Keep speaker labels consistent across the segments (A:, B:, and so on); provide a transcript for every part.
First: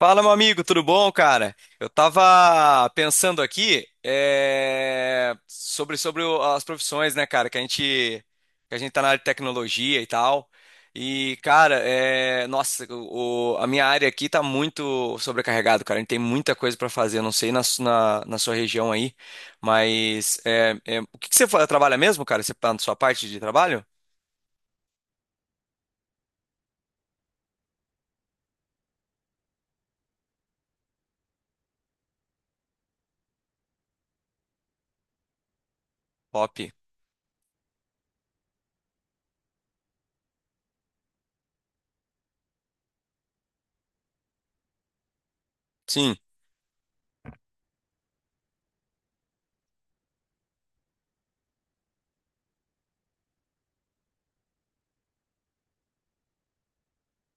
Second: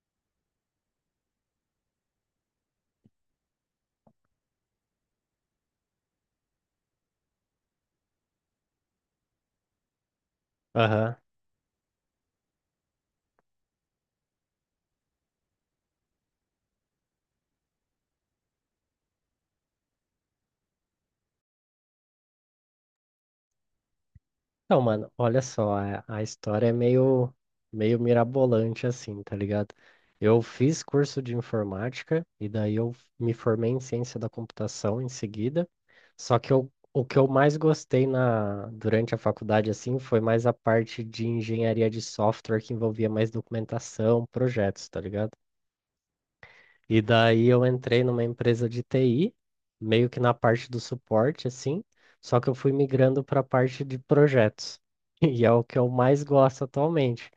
A: Fala, meu amigo, tudo bom, cara? Eu tava pensando aqui sobre, sobre as profissões, né, cara? Que a gente tá na área de tecnologia e tal.
B: Aham.
A: E, cara, nossa, a minha área aqui tá muito sobrecarregado, cara. A gente tem muita coisa pra fazer. Eu não sei na sua região aí, mas o que que você trabalha mesmo, cara? Você tá na sua parte de trabalho?
B: Então, mano, olha só, a história é meio mirabolante assim, tá ligado? Eu fiz curso de informática e daí eu me formei em ciência da computação em seguida.
A: Top.
B: O que eu mais gostei durante a faculdade assim foi mais a parte de engenharia de software que envolvia mais documentação, projetos, tá ligado?
A: Sim.
B: E daí eu entrei numa empresa de TI, meio que na parte do suporte, assim, só que eu fui migrando para a parte de projetos. E é o que eu mais gosto atualmente.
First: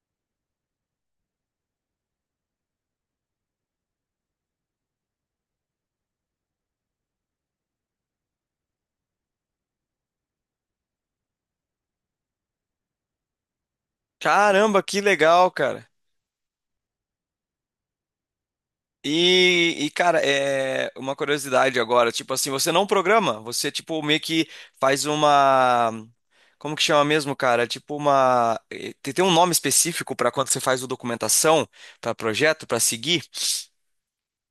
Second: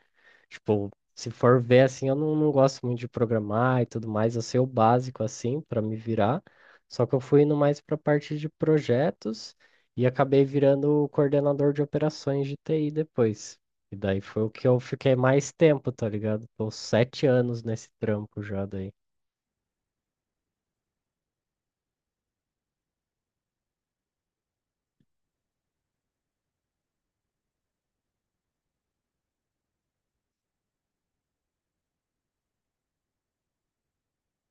B: Tipo, se for ver assim, eu não gosto muito de programar e tudo mais, eu sei o básico assim para me virar. Só que eu fui indo mais para a parte de projetos e acabei virando o coordenador de operações de TI depois. E daí foi o que eu
A: Caramba, que
B: fiquei mais
A: legal, cara.
B: tempo, tá ligado? Tô 7 anos nesse trampo já daí.
A: E, cara, é uma curiosidade agora, tipo assim, você não programa, você tipo meio que faz uma, como que chama mesmo, cara? Tipo uma, tem, tem um nome específico para quando você faz o documentação para projeto, para seguir.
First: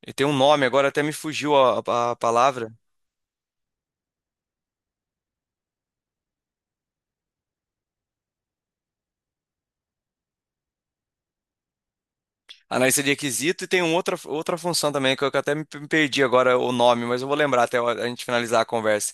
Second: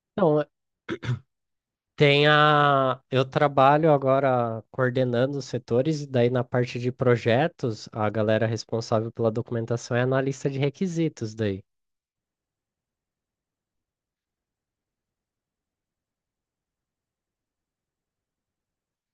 A: E tem um
B: Então,
A: nome, agora até me fugiu a palavra.
B: Eu trabalho agora coordenando os setores, e daí na parte de projetos, a galera responsável pela documentação é analista de requisitos daí.
A: Analista de requisito e tem uma outra, outra função também que eu até me perdi agora o nome, mas eu vou lembrar até a a gente finalizar a conversa.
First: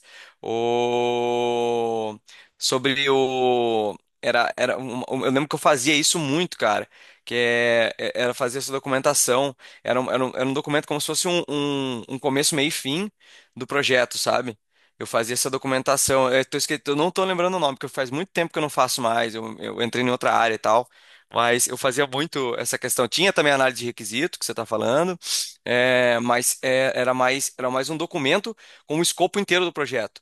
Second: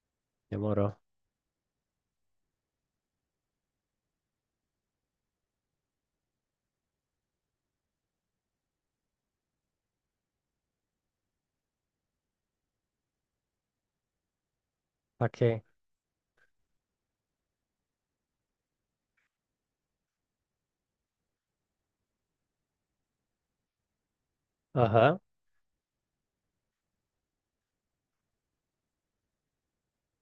B: Demorou.
A: O... Sobre o. Eu lembro que eu fazia isso muito, cara. Que era fazer essa documentação. Era um documento como se fosse um começo, meio e fim do projeto, sabe? Eu fazia essa
B: Saquei.
A: documentação. Eu, eu não tô lembrando o nome, porque faz muito tempo que eu não faço mais. Eu entrei em outra área e tal. Mas eu fazia muito essa questão. Tinha também análise de requisito, que você está
B: Aham,
A: falando, é, mas era mais um documento com o escopo inteiro do projeto.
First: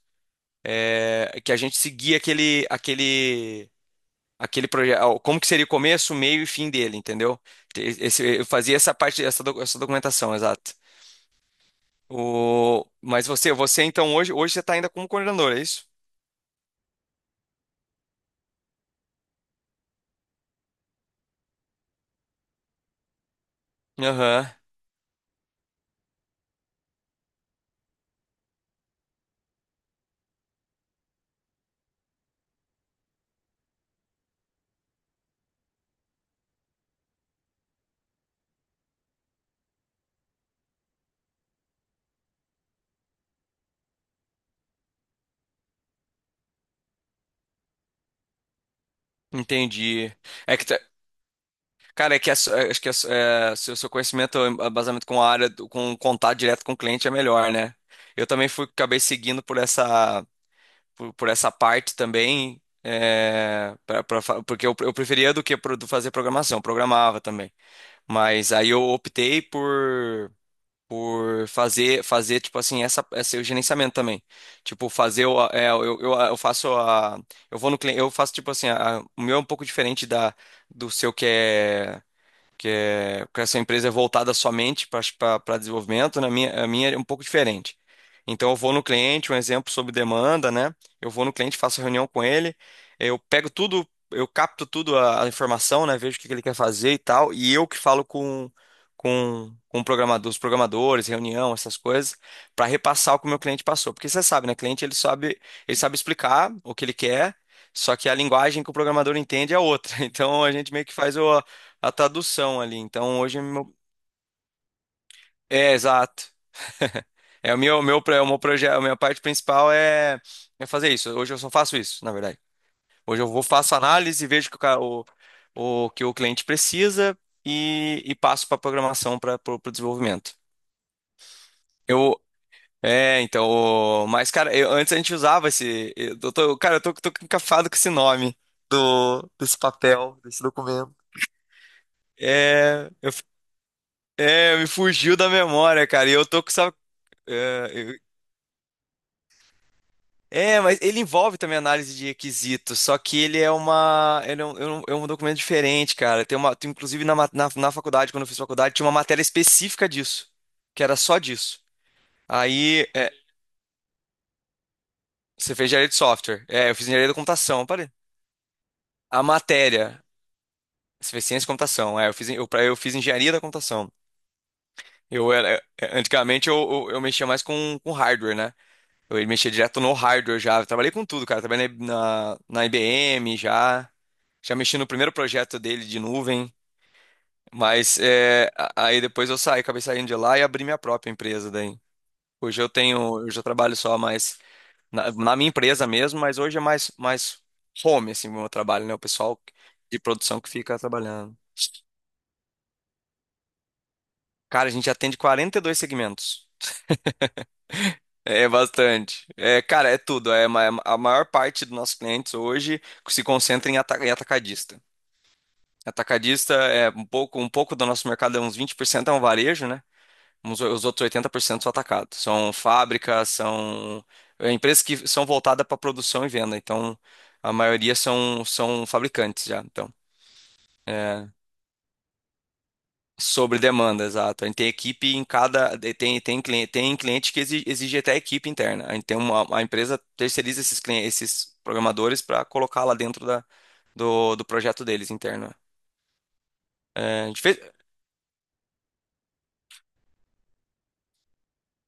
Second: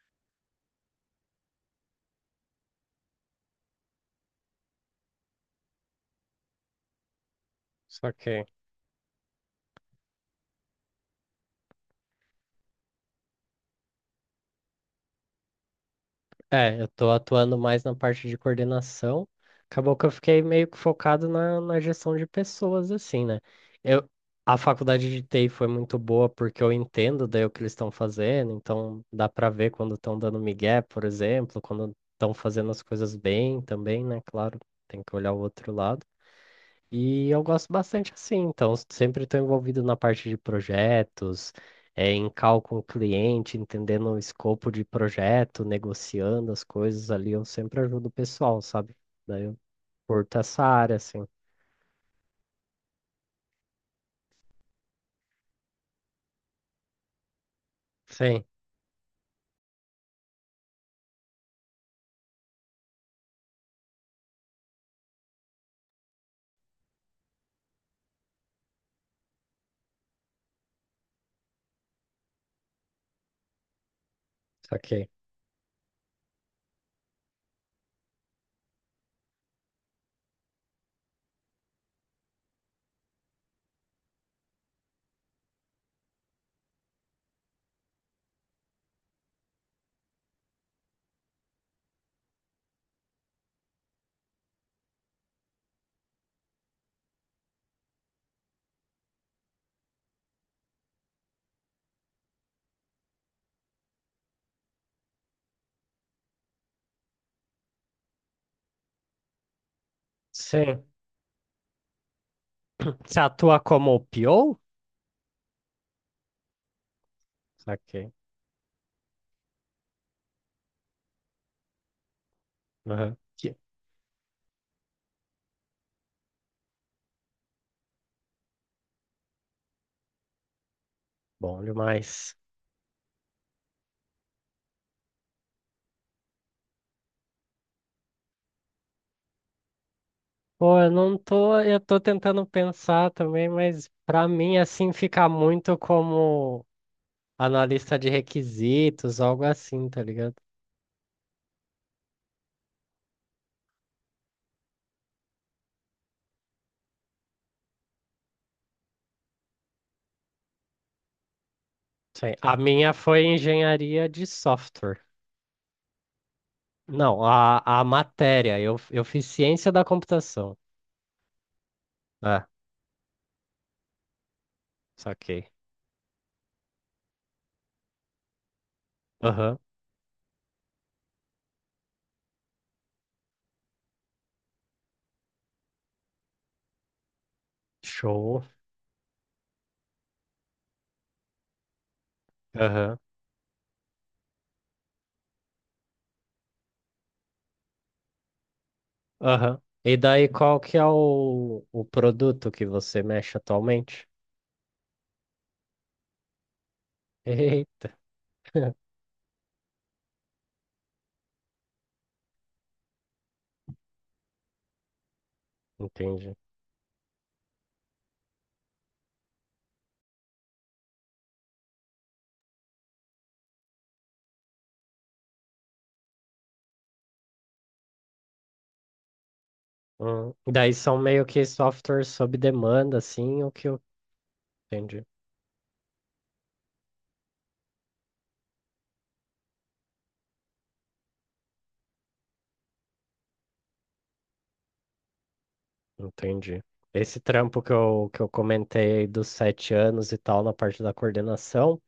A: É, que a gente seguia aquele projeto. Como que seria o começo, o meio e fim dele, entendeu?
B: saquei.
A: Eu fazia essa parte, essa documentação, exato. O, mas você então hoje você está ainda como coordenador, é isso?
B: É, eu tô atuando mais na parte de coordenação. Acabou que eu fiquei meio que focado na gestão de pessoas, assim, né? Eu,
A: Aham,
B: a faculdade de TI foi muito boa porque eu entendo daí o que eles estão fazendo, então dá pra ver quando estão dando migué, por exemplo, quando estão fazendo as coisas bem também, né? Claro, tem que olhar o outro lado. E eu gosto bastante assim, então sempre estou envolvido na parte de projetos, em call com o cliente, entendendo o escopo de projeto, negociando as coisas ali, eu sempre ajudo o pessoal, sabe? Daí eu
A: entendi.
B: curto
A: É
B: essa
A: que, tá,
B: área, assim.
A: cara, é que é, acho que é, se o seu conhecimento é baseado com a área, com contato direto com o cliente é melhor, né? Eu
B: Sim,
A: também fui, acabei seguindo por essa, por essa parte também, é, porque eu preferia do que do fazer programação, programava também. Mas aí eu optei por fazer, fazer tipo assim, essa, esse gerenciamento também. Tipo,
B: saquei.
A: fazer, eu faço a, eu vou no cliente, eu faço tipo assim, o meu é um pouco diferente da, do seu que essa empresa é voltada somente para desenvolvimento, na minha, a minha é um pouco diferente. Então eu vou no cliente, um exemplo sobre demanda, né? Eu vou no cliente, faço reunião com ele, eu pego tudo, eu capto tudo a informação, né? Vejo o que que ele quer fazer e tal, e eu que falo com o programador, os programadores, reunião, essas coisas, para repassar o que o meu cliente passou. Porque você sabe, né? Cliente ele sabe explicar o que ele quer. Só que a linguagem que o programador entende é outra. Então a gente
B: Sim.
A: meio que faz o, a tradução ali.
B: Você
A: Então hoje é
B: atua
A: meu...
B: como PO?
A: É, exato. É o meu, meu,
B: Saquei.
A: pro- é o meu projeto, a minha parte principal é, é fazer isso. Hoje eu só faço isso, na verdade.
B: Aham.
A: Hoje eu vou
B: Que
A: faço análise, vejo que o que o cliente precisa e passo para programação para o desenvolvimento.
B: bom
A: Eu
B: demais.
A: é, então, mas cara, antes a gente usava esse, eu tô, cara, tô encafado com esse nome do desse papel, desse
B: Pô, eu
A: documento.
B: não tô, eu tô tentando
A: É,
B: pensar
A: eu, f-
B: também, mas pra mim
A: é, me
B: assim
A: fugiu
B: fica
A: da
B: muito
A: memória, cara. E eu tô com,
B: como
A: sabe,
B: analista de requisitos, algo assim, tá ligado?
A: é, mas ele envolve também análise de requisitos, só que ele é um, é um documento diferente, cara. Inclusive na, na faculdade, quando eu fiz faculdade, tinha uma matéria específica disso, que era só disso.
B: Sim. A
A: Aí,
B: minha
A: é,
B: foi engenharia de software.
A: você fez engenharia de software. É, eu fiz engenharia da
B: Não, a,
A: computação,
B: a
A: parei.
B: matéria, eu
A: A
B: fiz ciência da
A: matéria,
B: computação.
A: você fez ciência de computação. É, eu fiz,
B: Ah,
A: eu fiz engenharia da computação. Eu
B: saquei.
A: era, é, antigamente eu mexia mais com hardware, né? Eu mexia
B: Aham,
A: direto no hardware já. Eu trabalhei com tudo, cara. Trabalhei na IBM já. Já mexi no primeiro projeto dele de nuvem. Mas
B: show.
A: é, aí depois eu saí, acabei saindo de lá e abri minha própria empresa daí. Hoje eu
B: Aham,
A: tenho, hoje eu já trabalho só mais na minha empresa mesmo, mas hoje é mais, mais home, assim, o meu trabalho, né? O pessoal
B: aham. E
A: de
B: daí,
A: produção que
B: qual que
A: fica
B: é
A: trabalhando.
B: o produto que você mexe atualmente?
A: Cara, a gente atende 42 segmentos. É bastante. É, cara, é tudo. É, a maior parte dos nossos clientes hoje se concentra em, em atacadista.
B: Entendi.
A: Atacadista é um pouco do nosso mercado, é uns 20% é um varejo, né? Os outros 80% são atacados. São fábricas, são é, empresas que são voltadas para produção e venda. Então, a maioria são, são fabricantes já. Então.
B: Daí são meio
A: É,
B: que softwares sob demanda, assim, o
A: sobre
B: que eu
A: demanda, exato. A gente tem
B: entendi.
A: equipe em cada. Cliente, tem cliente que exige, até equipe interna. A gente tem uma, a empresa terceiriza esses esses programadores para colocar lá dentro da, do projeto deles interno.
B: Entendi. Esse
A: É, a gente fez.
B: trampo que que eu comentei aí dos 7 anos e tal, na parte da coordenação,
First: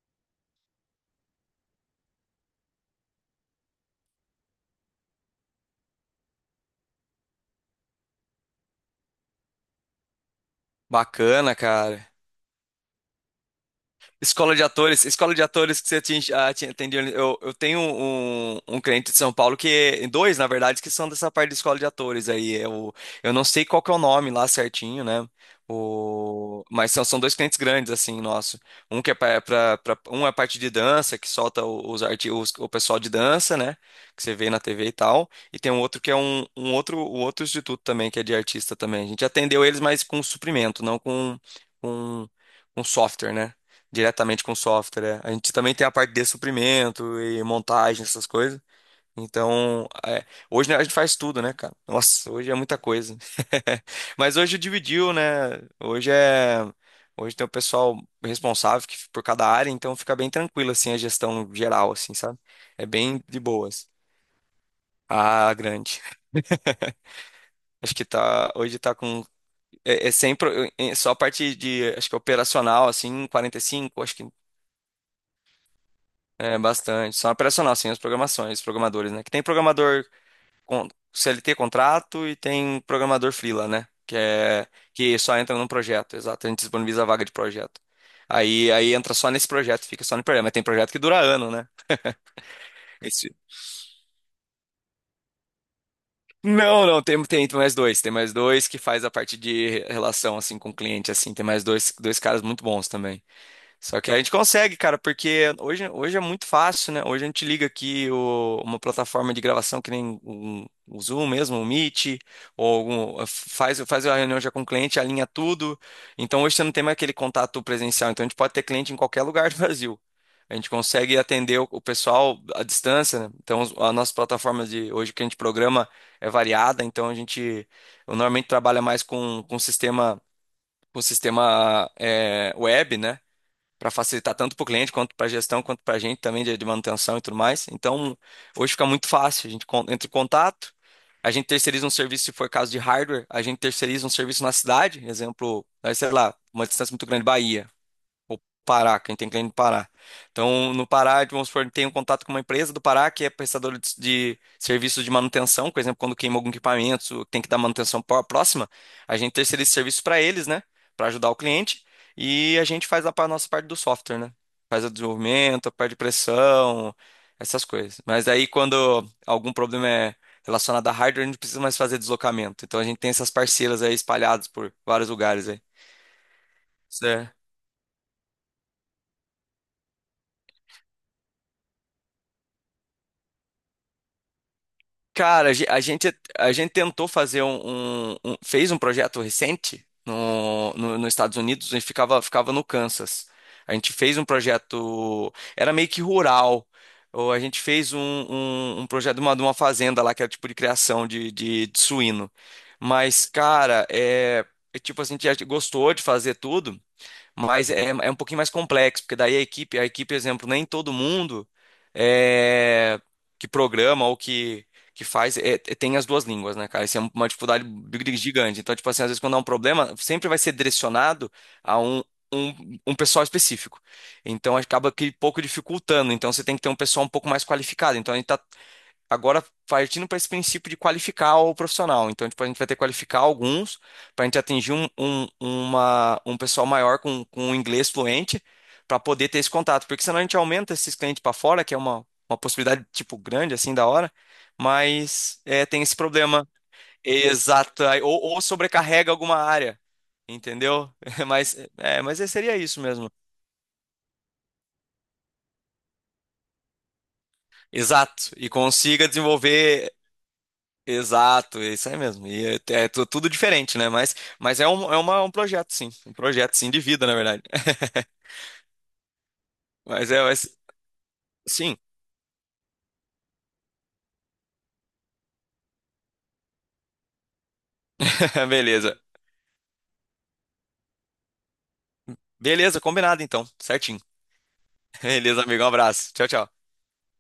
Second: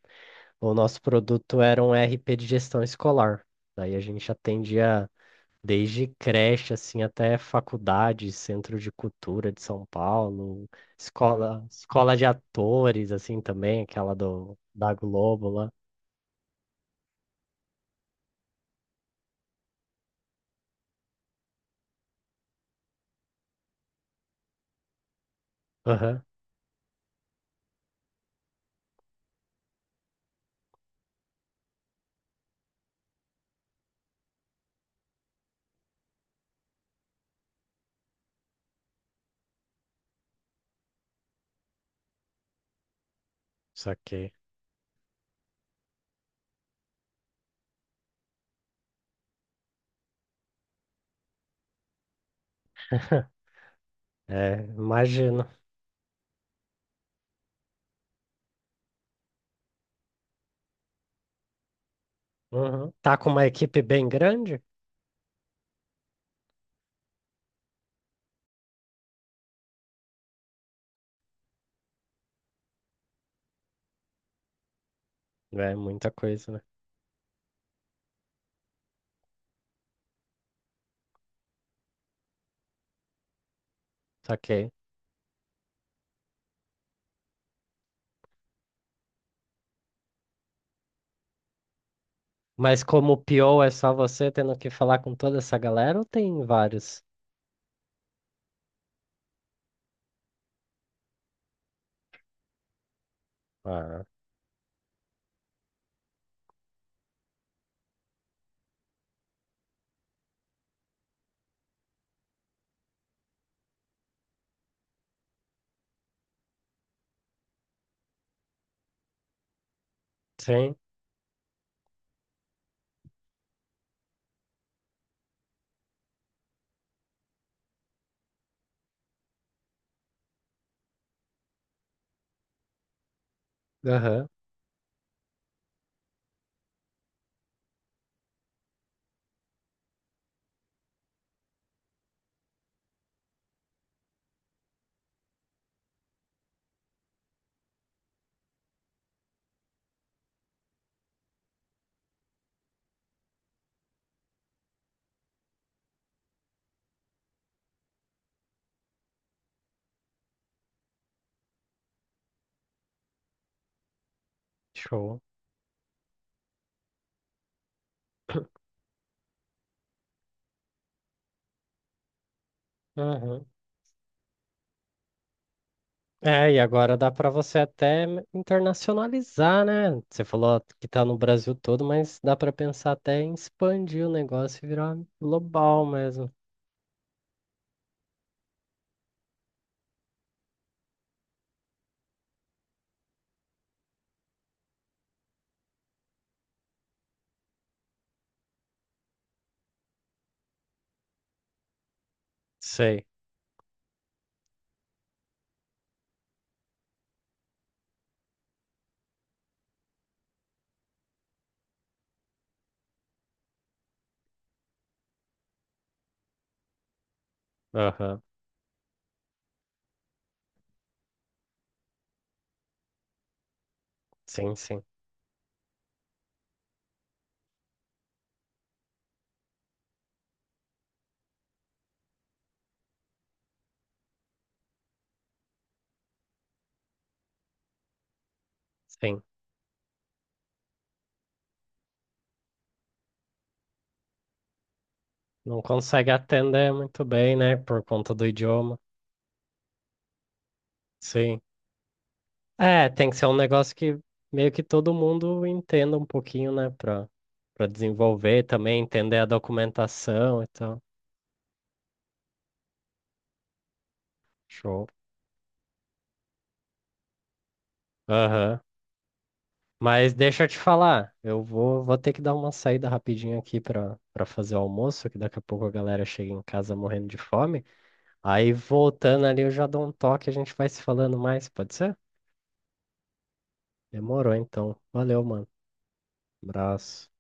B: o nosso produto era um RP de gestão escolar. Daí a gente atendia desde creche, assim, até faculdade, centro de cultura de São Paulo,
A: Bacana,
B: escola,
A: cara.
B: escola de atores, assim, também, aquela da
A: Escola de
B: Globo lá.
A: atores que você atendeu. Eu tenho um, um cliente de São Paulo que, dois, na verdade, que são dessa parte de escola de atores aí. Eu não sei qual que é o nome lá certinho, né?
B: Aham,
A: O, mas são, são dois clientes grandes, assim, nosso. Um que é pra um é a parte de dança, que solta os, os o pessoal de dança, né? Que você vê na TV e tal. E tem um outro que é um, um outro instituto também, que é de artista também. A gente atendeu eles, mas com suprimento, não com, com software, né?
B: saquei.
A: Diretamente com o software. É. A gente também tem a parte de suprimento e montagem, essas coisas. Então, é, hoje né, a gente faz tudo, né, cara? Nossa, hoje é muita coisa. Mas hoje
B: É,
A: dividiu, né?
B: imagino.
A: Hoje é. Hoje tem o pessoal responsável por cada área, então fica bem tranquilo, assim, a gestão geral, assim, sabe? É
B: Uhum. Tá
A: bem
B: com
A: de
B: uma equipe
A: boas.
B: bem grande?
A: Ah, grande. Acho que tá. Hoje tá com. É, é sempre. É só a parte de. Acho que operacional, assim, 45, acho que
B: É, muita coisa,
A: é,
B: né?
A: bastante. São operacional, sim, as programações, os programadores, né? Que tem programador com CLT contrato e tem programador freela, né? Que é
B: Saquei.
A: que só entra num projeto, exato. A gente disponibiliza a vaga de projeto. Aí entra só nesse projeto, fica só no projeto. Mas tem projeto que dura ano, né?
B: Mas como
A: Esse-
B: PO é só você tendo que falar com toda essa galera ou tem
A: Não,
B: vários?
A: não, tem mais dois. Tem mais dois que faz a parte de relação, assim, com o cliente, assim. Tem mais dois, dois caras muito bons também. Só
B: Ah,
A: que a gente consegue, cara, porque hoje é muito fácil, né? Hoje a gente liga aqui uma plataforma de gravação que nem o Zoom mesmo, o Meet, ou faz, faz a reunião já com o cliente, alinha tudo. Então hoje você não tem mais aquele contato presencial. Então a gente pode ter cliente em qualquer lugar do Brasil. A gente
B: sim.
A: consegue atender o pessoal à distância, né? A nossa plataforma de hoje que a gente programa é variada. Então a gente eu normalmente trabalha mais com sistema web, né? Para
B: Aham.
A: facilitar tanto para o cliente quanto para a gestão, quanto para a gente também de manutenção e tudo mais. Então, hoje fica muito fácil. A gente entra em contato, a gente terceiriza um serviço se for caso de hardware, a gente terceiriza um serviço na cidade, exemplo, aí, sei lá, uma distância muito grande, Bahia ou Pará, quem tem cliente no Pará. Então, no Pará, vamos supor, tem um contato com uma empresa do Pará que é prestadora de serviços de manutenção, por exemplo, quando queima algum equipamento, tem que dar manutenção próxima, a gente terceiriza esse serviço para eles, né, para ajudar o cliente, e a gente faz a nossa parte do software, né? Faz o
B: Show.
A: desenvolvimento, a parte de pressão, essas coisas. Mas aí quando algum problema é relacionado a hardware, a gente não precisa mais fazer deslocamento. Então a gente tem essas
B: Aham.
A: parceiras aí espalhadas por vários lugares aí.
B: É, e agora dá para você até internacionalizar, né? Você falou que tá no Brasil todo, mas dá para pensar até em expandir o negócio e virar
A: Cara,
B: global mesmo.
A: a gente tentou fazer um, fez um projeto recente no, nos Estados Unidos, a gente ficava, ficava no Kansas. A gente fez um projeto, era meio que rural. Ou a gente fez um, um projeto de uma fazenda lá, que era tipo de criação de suíno.
B: Sei.
A: Mas, cara, é, é tipo assim, a gente gostou de fazer tudo. Mas é, é um pouquinho mais complexo, porque daí a equipe, exemplo, nem todo mundo é, que programa ou que faz tem as duas línguas, né, cara? Isso é uma dificuldade
B: Aham.
A: gigante. Então, tipo assim, às vezes quando há um problema, sempre vai ser direcionado a um pessoal específico.
B: Sim,
A: Então,
B: sim,
A: acaba que pouco dificultando. Então, você tem que ter um pessoal um pouco mais qualificado. Então, a gente tá agora partindo para esse princípio de qualificar o profissional. Então, tipo, a gente vai ter que qualificar alguns para a gente atingir um pessoal maior com inglês fluente para
B: sim.
A: poder ter esse contato. Porque senão a gente aumenta esses clientes para fora, que é uma possibilidade, tipo, grande, assim, da hora. Mas
B: Não
A: é, tem esse
B: consegue
A: problema.
B: atender muito bem, né? Por
A: Exato. Aí,
B: conta
A: Ou,
B: do
A: ou
B: idioma.
A: sobrecarrega alguma área. Entendeu?
B: Sim.
A: Mas, é, mas seria isso
B: É, tem
A: mesmo.
B: que ser um negócio que meio que todo mundo entenda um pouquinho, né? Pra
A: Exato.
B: desenvolver
A: E
B: também,
A: consiga
B: entender a
A: desenvolver.
B: documentação e tal.
A: Exato, é isso aí mesmo. E é, tudo diferente, né? Mas é
B: Show.
A: um, é uma, um projeto, sim. Um projeto, sim, de vida, na verdade.
B: Aham.
A: Mas
B: Mas
A: é,
B: deixa eu te
A: mas,
B: falar, eu
A: sim,
B: vou ter que dar uma saída rapidinho aqui pra fazer o almoço, que daqui a pouco a galera chega em casa morrendo de fome. Aí
A: beleza.
B: voltando ali eu já dou um toque, a gente vai se falando mais, pode ser?
A: Beleza, combinado então, certinho.
B: Demorou então. Valeu,
A: Beleza,
B: mano.
A: amigo, um abraço. Tchau, tchau.
B: Abraço.